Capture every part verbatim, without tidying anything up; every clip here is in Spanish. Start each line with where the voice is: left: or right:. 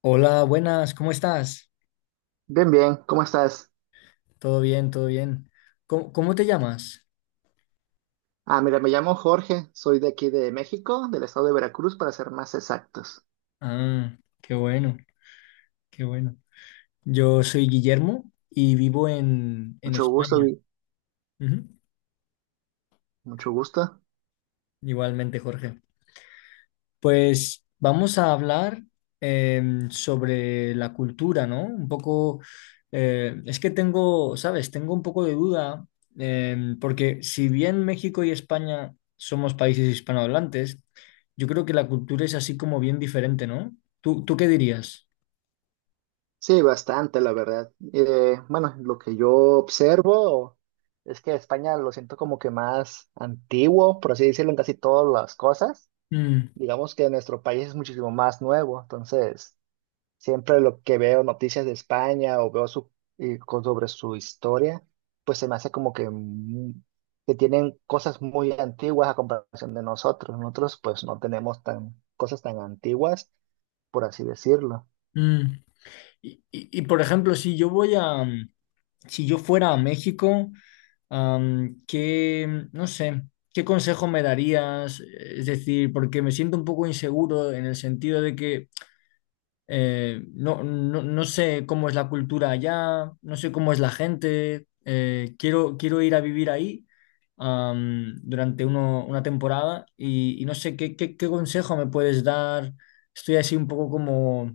left: Hola, buenas, ¿cómo estás?
right: Bien, bien, ¿cómo estás?
left: Todo bien, todo bien. ¿Cómo, cómo te llamas?
right: Ah, mira, me llamo Jorge, soy de aquí de México, del estado de Veracruz, para ser más exactos.
left: Ah, qué bueno, qué bueno. Yo soy Guillermo y vivo en, en
right: Mucho gusto,
left: España.
right: Vi.
left: Ujú.
right: Mucho gusto.
left: Igualmente, Jorge. Pues vamos a hablar em, sobre la cultura, ¿no? Un poco, eh, es que tengo, ¿sabes? Tengo un poco de duda, em, porque si bien México y España somos países hispanohablantes, yo creo que la cultura es así como bien diferente, ¿no? ¿Tú, tú qué dirías?
right: Sí, bastante, la verdad. Eh, bueno, lo que yo observo es que España lo siento como que más antiguo, por así decirlo, en casi todas las cosas.
left: Mm.
right: Digamos que nuestro país es muchísimo más nuevo, entonces siempre lo que veo noticias de España o veo su, eh, co- sobre su historia, pues se me hace como que, mu- que tienen cosas muy antiguas a comparación de nosotros. Nosotros pues no tenemos tan, cosas tan antiguas, por así decirlo.
left: Mm. Y, y- y, por ejemplo, si yo voy a, si yo fuera a México, Am, ¿qué, no sé, qué consejo me darías? Es decir, porque me siento un poco inseguro en el sentido de que eh, no, no, no sé cómo es la cultura allá, no sé cómo es la gente, eh, quiero, quiero ir a vivir ahí am, durante uno- una temporada y, y no sé qué, qué, qué consejo me puedes dar. Estoy así un poco como,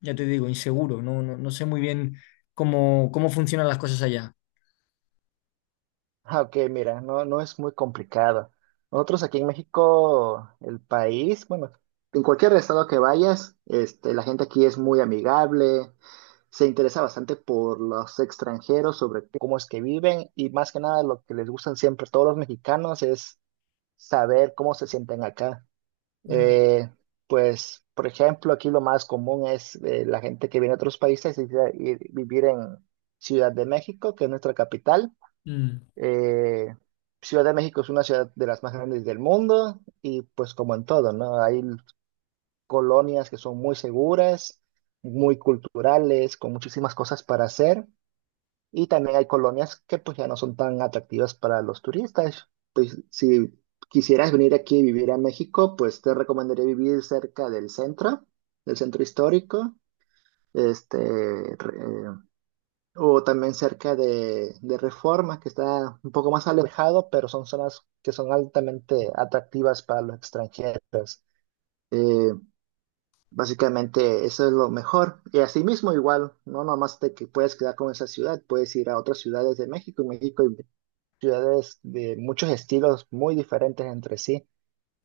left: ya te digo, inseguro, no, no, no sé muy bien cómo, cómo funcionan las cosas allá.
right: Ah, ok, mira, no, no es muy complicado. Nosotros aquí en México, el país, bueno, en cualquier estado que vayas, este, la gente aquí es muy amigable, se interesa bastante por los extranjeros, sobre cómo es que viven, y más que nada lo que les gustan siempre todos los mexicanos es saber cómo se sienten acá.
left: Mm.
right: Eh, pues, por ejemplo, aquí lo más común es eh, la gente que viene de otros países y, y vivir en Ciudad de México, que es nuestra capital.
left: Mm.
right: eh, Ciudad de México es una ciudad de las más grandes del mundo, y pues como en todo, ¿no? Hay colonias que son muy seguras, muy culturales, con muchísimas cosas para hacer, y también hay colonias que pues ya no son tan atractivas para los turistas. Pues si quisieras venir aquí y vivir a México, pues te recomendaría vivir cerca del centro, del centro histórico. Este, eh, o también cerca de, de Reforma, que está un poco más alejado, pero son zonas que son altamente atractivas para los extranjeros. Eh, básicamente eso es lo mejor. Y asimismo igual, no nomás de que puedes quedar con esa ciudad, puedes ir a otras ciudades de México. En México hay ciudades de muchos estilos muy diferentes entre sí.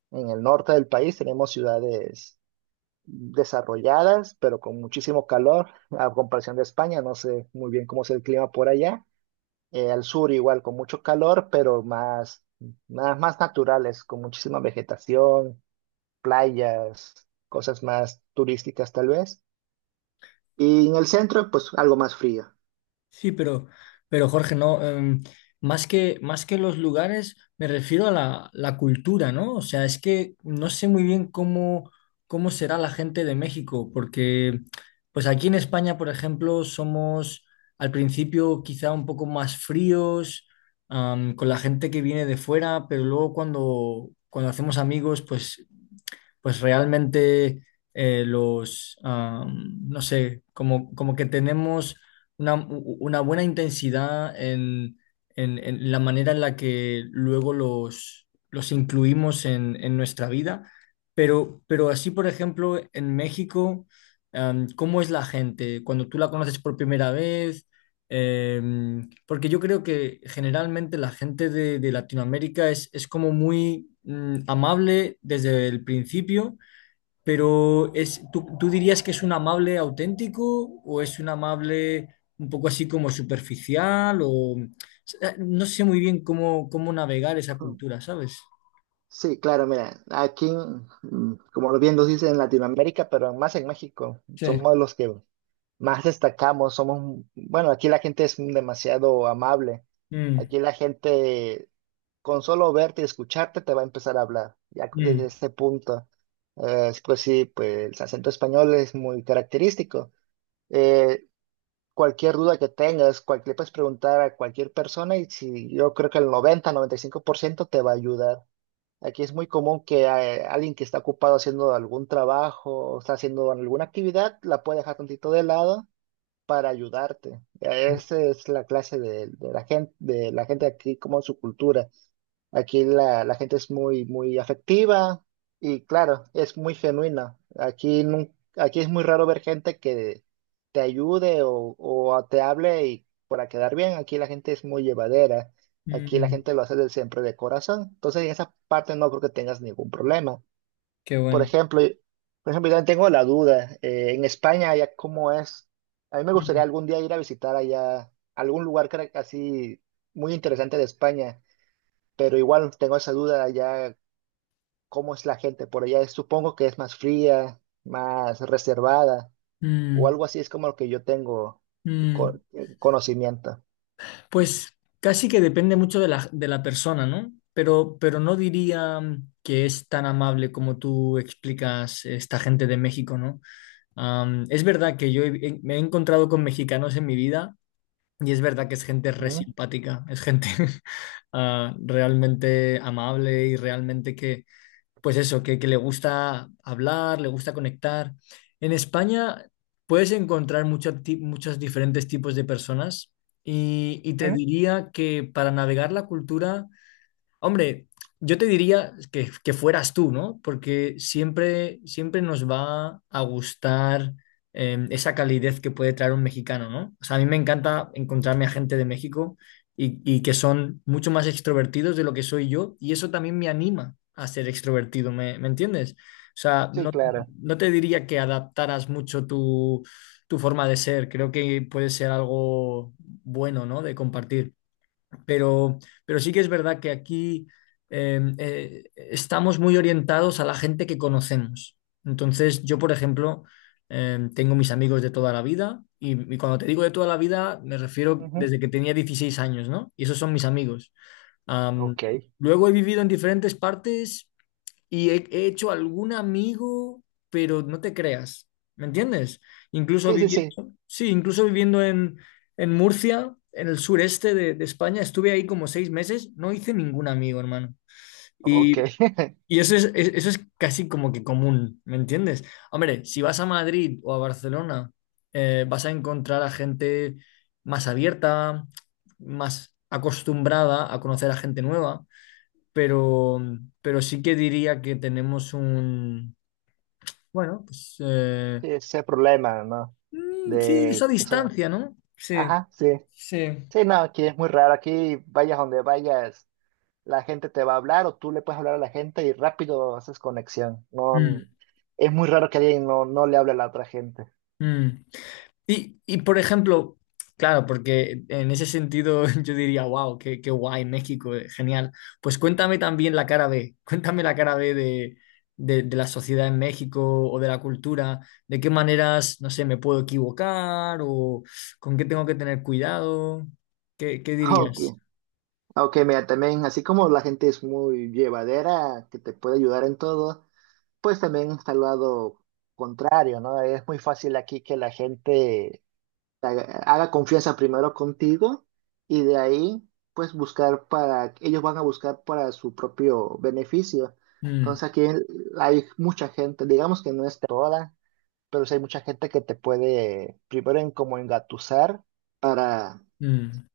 right: En el norte del país tenemos ciudades desarrolladas, pero con muchísimo calor, a comparación de España. No sé muy bien cómo es el clima por allá. Eh, al sur igual, con mucho calor, pero más, más, más naturales, con muchísima vegetación, playas, cosas más turísticas tal vez. Y en el centro, pues algo más frío.
left: Sí, pero, pero Jorge, no, em, más que, más que los lugares, me refiero a la, la cultura, ¿no? O sea, es que no sé muy bien cómo, cómo será la gente de México, porque pues aquí en España, por ejemplo, somos al principio quizá un poco más fríos, am, con la gente que viene de fuera, pero luego cuando, cuando hacemos amigos, pues pues realmente eh, los, am, no sé, como, como que tenemos una, u- una buena intensidad en, en- en la manera en la que luego los, los incluimos en, en nuestra vida, pero, pero así, por ejemplo, en México, am, ¿cómo es la gente? Cuando tú la conoces por primera vez, Em, porque yo creo que generalmente la gente de, de Latinoamérica es, es como muy mm, amable desde el principio, pero es, ¿tú, tú dirías que es un amable auténtico o es un amable un poco así como superficial o eh, no sé muy bien cómo, cómo navegar esa
right: Ujú.
left: cultura, ¿sabes?
right: Sí, claro, mira, aquí, mm, como bien nos dicen en Latinoamérica, pero más en México,
left: Sí.
right: somos los que más destacamos, somos, bueno, aquí la gente es demasiado amable.
left: Mm,
right: Aquí la gente con solo verte y escucharte te va a empezar a hablar, ya desde
left: mm,
right: ese punto. Eh, pues sí, pues el acento español es muy característico. Eh, cualquier duda que tengas, cualquier, le puedes preguntar a cualquier persona y si, yo creo que el noventa noventa y cinco por ciento te va a ayudar. Aquí es muy común que eh, alguien que está ocupado haciendo algún trabajo o está haciendo alguna actividad la puede dejar tantito de lado para ayudarte. Esa es la clase de, de la gente, de la gente aquí, como su cultura. Aquí la, la gente es muy, muy afectiva, y claro, es muy genuina. Aquí, nun- aquí es muy raro ver gente que te ayude, o, o te hable y para quedar bien. Aquí la gente es muy llevadera. Aquí la
left: mm,
right: gente lo hace de siempre de corazón. Entonces, en esa parte no creo que tengas ningún problema.
left: qué
right: Por
left: bueno.
right: ejemplo, y- por ejemplo, yo también tengo la duda. Eh, en España, allá cómo es. A mí me gustaría
left: Mm,
right: algún día ir a visitar allá algún lugar que era así muy interesante de España, pero igual tengo esa duda allá, ¿cómo es la gente por allá? Supongo que es más fría, más reservada, o
left: mm,
right: algo así es como lo que yo tengo co-
left: mm.
right: eh, conocimiento.
left: Pues casi que depende mucho de la, de la persona, ¿no? Pero, pero no diría mm, que es tan amable como tú explicas esta gente de México, ¿no? Am, es verdad que yo he- he- me he encontrado con mexicanos en mi vida y es verdad que es gente re
right: Ujú,
left: simpática, es gente ah, realmente amable y realmente que, pues eso, que, que le gusta hablar, le gusta conectar. En España puedes encontrar muchos ti- muchos diferentes tipos de personas y, y te
right: ujú.
left: diría que para navegar la cultura. Hombre, yo te diría que, que fueras tú, ¿no? Porque siempre, siempre nos va a gustar eh, esa calidez que puede traer un mexicano, ¿no? O sea, a mí me encanta encontrarme a gente de México y, y que son mucho más extrovertidos de lo que soy yo y eso también me anima a ser extrovertido, ¿me, me entiendes? O sea,
right: Sí,
left: no,
right: claro.
left: no te diría que adaptaras mucho tu, tu forma de ser, creo que puede ser algo bueno, ¿no? De compartir. Pero, pero sí que es verdad que aquí eh, eh, estamos muy orientados a la gente que conocemos. Entonces, yo, por ejemplo, eh, tengo mis amigos de toda la vida y, y cuando te digo de toda la vida, me refiero
right: Ujú.
left: desde que tenía dieciséis años, ¿no? Y esos son mis amigos. Am,
right: Ok.
left: luego he vivido en diferentes partes y he, he hecho algún amigo, pero no te creas, ¿me entiendes? Incluso
right: Sí, sí,
left: viviendo,
right: sí.
left: sí, incluso viviendo en, en Murcia, en el sureste de, de España, estuve ahí como seis meses, no hice ningún amigo, hermano.
right: Ok.
left: Y, y eso es, es- eso es casi como que común, ¿me entiendes? Hombre, si vas a Madrid o a Barcelona, eh, vas a encontrar a gente más abierta, más acostumbrada a conocer a gente nueva, pero, pero sí que diría que tenemos un, bueno, pues eh,
right: Sí, ese problema, ¿no?
left: mm, sí,
right: De
left: esa
right: eso.
left: distancia, ¿no? Sí,
right: Ajá, sí.
left: sí.
right: Sí, no, aquí es muy raro. Aquí vayas donde vayas, la gente te va a hablar o tú le puedes hablar a la gente y rápido haces conexión.
left: Mm,
right: No, es muy raro que alguien no, no le hable a la otra gente.
left: mm. Y, y, por ejemplo, claro, porque en ese sentido yo diría, wow, qué, qué guay México, eh, genial. Pues cuéntame también la cara B, cuéntame la cara B de, de, de la sociedad en México o de la cultura, de qué maneras, no sé, me puedo equivocar o con qué tengo que tener cuidado, ¿qué, qué
right: Ok,
left: dirías?
right: ok, mira, también así como la gente es muy llevadera, que te puede ayudar en todo, pues también está el lado contrario, ¿no? Es muy fácil aquí que la gente te haga haga confianza primero contigo y de ahí pues buscar para, ellos van a buscar para su propio beneficio.
left: Mm,
right: Entonces aquí hay mucha gente, digamos que no es toda, pero sí hay mucha gente que te puede primero en como engatusar para
left: mm,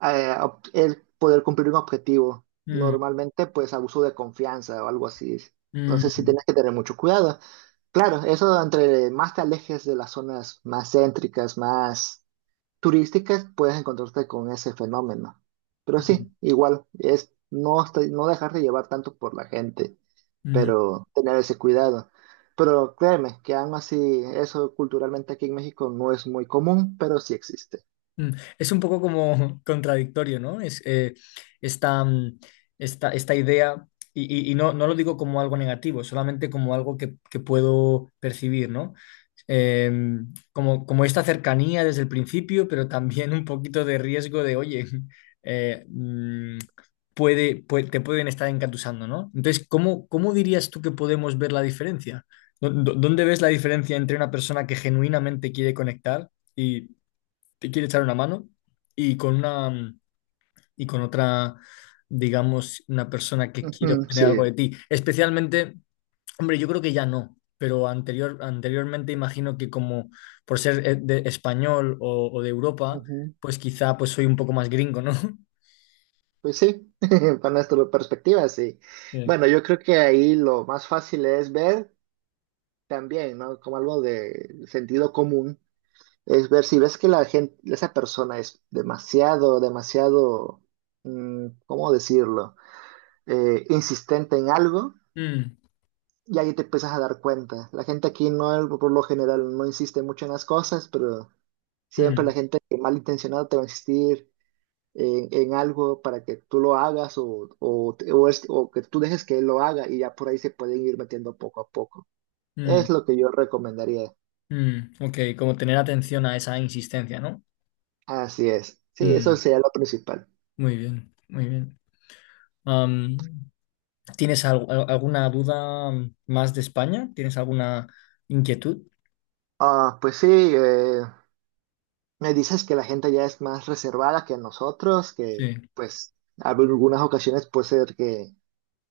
right: eh, ob- el poder cumplir un objetivo.
left: mm,
right: Normalmente, pues abuso de confianza o algo así. Entonces sí
left: mm,
right: tienes que tener mucho cuidado. Claro, eso entre más te alejes de las zonas más céntricas, más turísticas, puedes encontrarte con ese fenómeno. Pero
left: mm,
right: sí, igual, es no, estar- no dejarte llevar tanto por la gente,
left: mm,
right: pero tener ese cuidado. Pero créeme que aún así eso culturalmente aquí en México no es muy común, pero sí existe.
left: mm. Es un poco como contradictorio, ¿no? Es, eh, esta, mm, esta, esta idea, y, y- y no, no lo digo como algo negativo, solamente como algo que, que puedo percibir, ¿no? eh, como, como esta cercanía desde el principio, pero también un poquito de riesgo de, oye, eh, mm, puede, pue- te pueden estar encatusando, ¿no? Entonces, ¿cómo, cómo dirías tú que podemos ver la diferencia? ¿Dó- dó- ¿Dónde ves la diferencia entre una persona que genuinamente quiere conectar y te quiere echar una mano y con una mm, y con otra, digamos, una persona que quiere
right: Ujú,
left: obtener
right: sí,
left: algo de ti? Especialmente hombre, yo creo que ya no, pero anterior, anteriormente imagino que como por ser eh, de español o, o de Europa,
right: ujú.
left: pues quizá pues soy un poco más gringo, ¿no?
right: Pues sí, para nuestra perspectiva, sí.
left: Sí.
right: Bueno, yo creo que ahí lo más fácil es ver también, ¿no? Como algo de sentido común, es ver si ves que la gente, esa persona es demasiado, demasiado, mm, ¿cómo decirlo? Eh, insistente en algo.
left: Mm,
right: Y ahí te empiezas a dar cuenta. La gente aquí no, por lo general, no insiste mucho en las cosas, pero siempre
left: mm,
right: la gente malintencionada te va a insistir en, en algo para que tú lo hagas o, o, te- o es- o que tú dejes que él lo haga y ya por ahí se pueden ir metiendo poco a poco. Es
left: mm,
right: lo que yo recomendaría.
left: mm. Ok, como tener atención a esa insistencia, ¿no?
right: Así es. Sí, eso
left: Mm,
right: sería lo principal.
left: muy bien, muy bien. Am, ¿tienes al- al- alguna duda más de España? ¿Tienes alguna inquietud?
right: Ah, pues sí, eh, me dices que la gente ya es más reservada que nosotros, que
left: Sí,
right: pues en algunas ocasiones puede ser que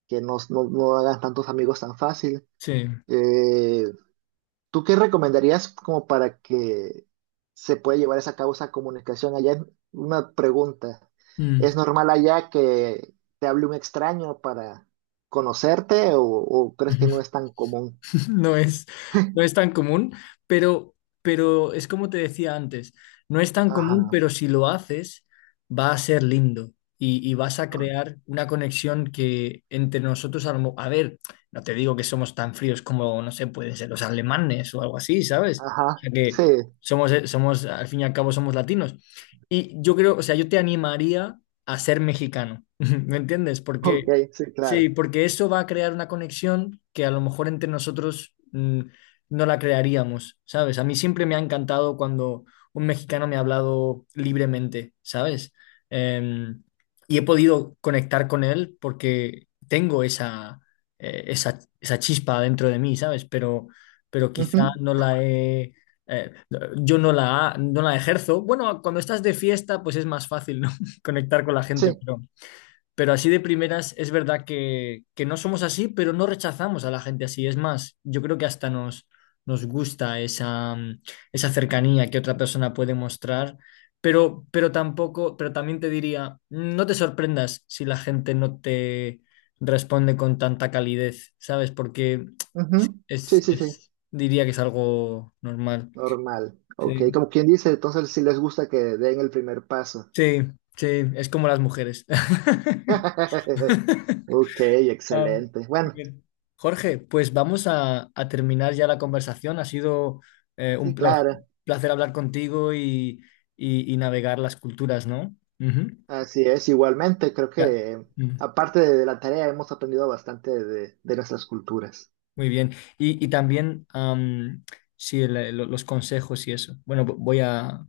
right: que no, no, no hagas tantos amigos tan fácil.
left: sí.
right: Eh, ¿tú qué recomendarías como para que se pueda llevar esa causa comunicación allá? En- Una pregunta.
left: Mm.
right: ¿Es normal allá que te hable un extraño para conocerte, o, o crees que no es tan común?
left: No es, no es tan común, pero, pero es como te decía antes, no es tan común,
right: Ajá,
left: pero si lo haces, va a ser lindo y, y vas a crear una conexión que entre nosotros, a, lo mo- a ver, no te digo que somos tan fríos como, no sé, pueden ser los alemanes o algo así, ¿sabes? O
right: ajá,
left: sea que
right: sí,
left: somos, eh, somos, al fin y al cabo, somos latinos. Y yo creo, o sea, yo te animaría a ser mexicano, ¿me entiendes?
right: ok,
left: Porque
right: sí,
left: sí,
right: claro.
left: porque eso va a crear una conexión que a lo mejor entre nosotros mm, no la crearíamos, ¿sabes? A mí siempre me ha encantado cuando un mexicano me ha hablado libremente, ¿sabes? Em, y he podido conectar con él porque tengo esa, eh, esa, esa chispa dentro de mí, ¿sabes? Pero, pero
right: Ujú,
left: quizá no la he... eh, yo no la, no la ejerzo. Bueno, cuando estás de fiesta, pues es más fácil, ¿no? Conectar con la gente,
right: sí,
left: pero así de primeras es verdad que, que no somos así, pero no rechazamos a la gente así. Es más, yo creo que hasta nos, nos gusta esa, mm, esa cercanía que otra persona puede mostrar, pero, pero tampoco, pero también te diría, no te sorprendas si la gente no te responde con tanta calidez, ¿sabes? Porque
right: ujú,
left: es,
right: sí, sí, sí,
left: es- diría que es algo normal.
right: normal. Ok,
left: Sí,
right: como quien dice, entonces sí les gusta que den el primer paso.
left: sí, sí, es como las mujeres.
right: Ok,
left: Ah,
right: excelente. Bueno,
left: bien. Jorge, pues vamos a, a terminar ya la conversación. Ha sido eh, un
right: sí,
left: pla-
right: claro,
left: placer hablar contigo y, y- y navegar las culturas, ¿no? Ujú.
right: así es. Igualmente, creo
left: Ya.
right: que
left: Mm,
right: aparte de la tarea hemos aprendido bastante de, de nuestras culturas.
left: muy bien. Y, y también am, sí, el- el- los consejos y eso. Bueno, vo- voy a,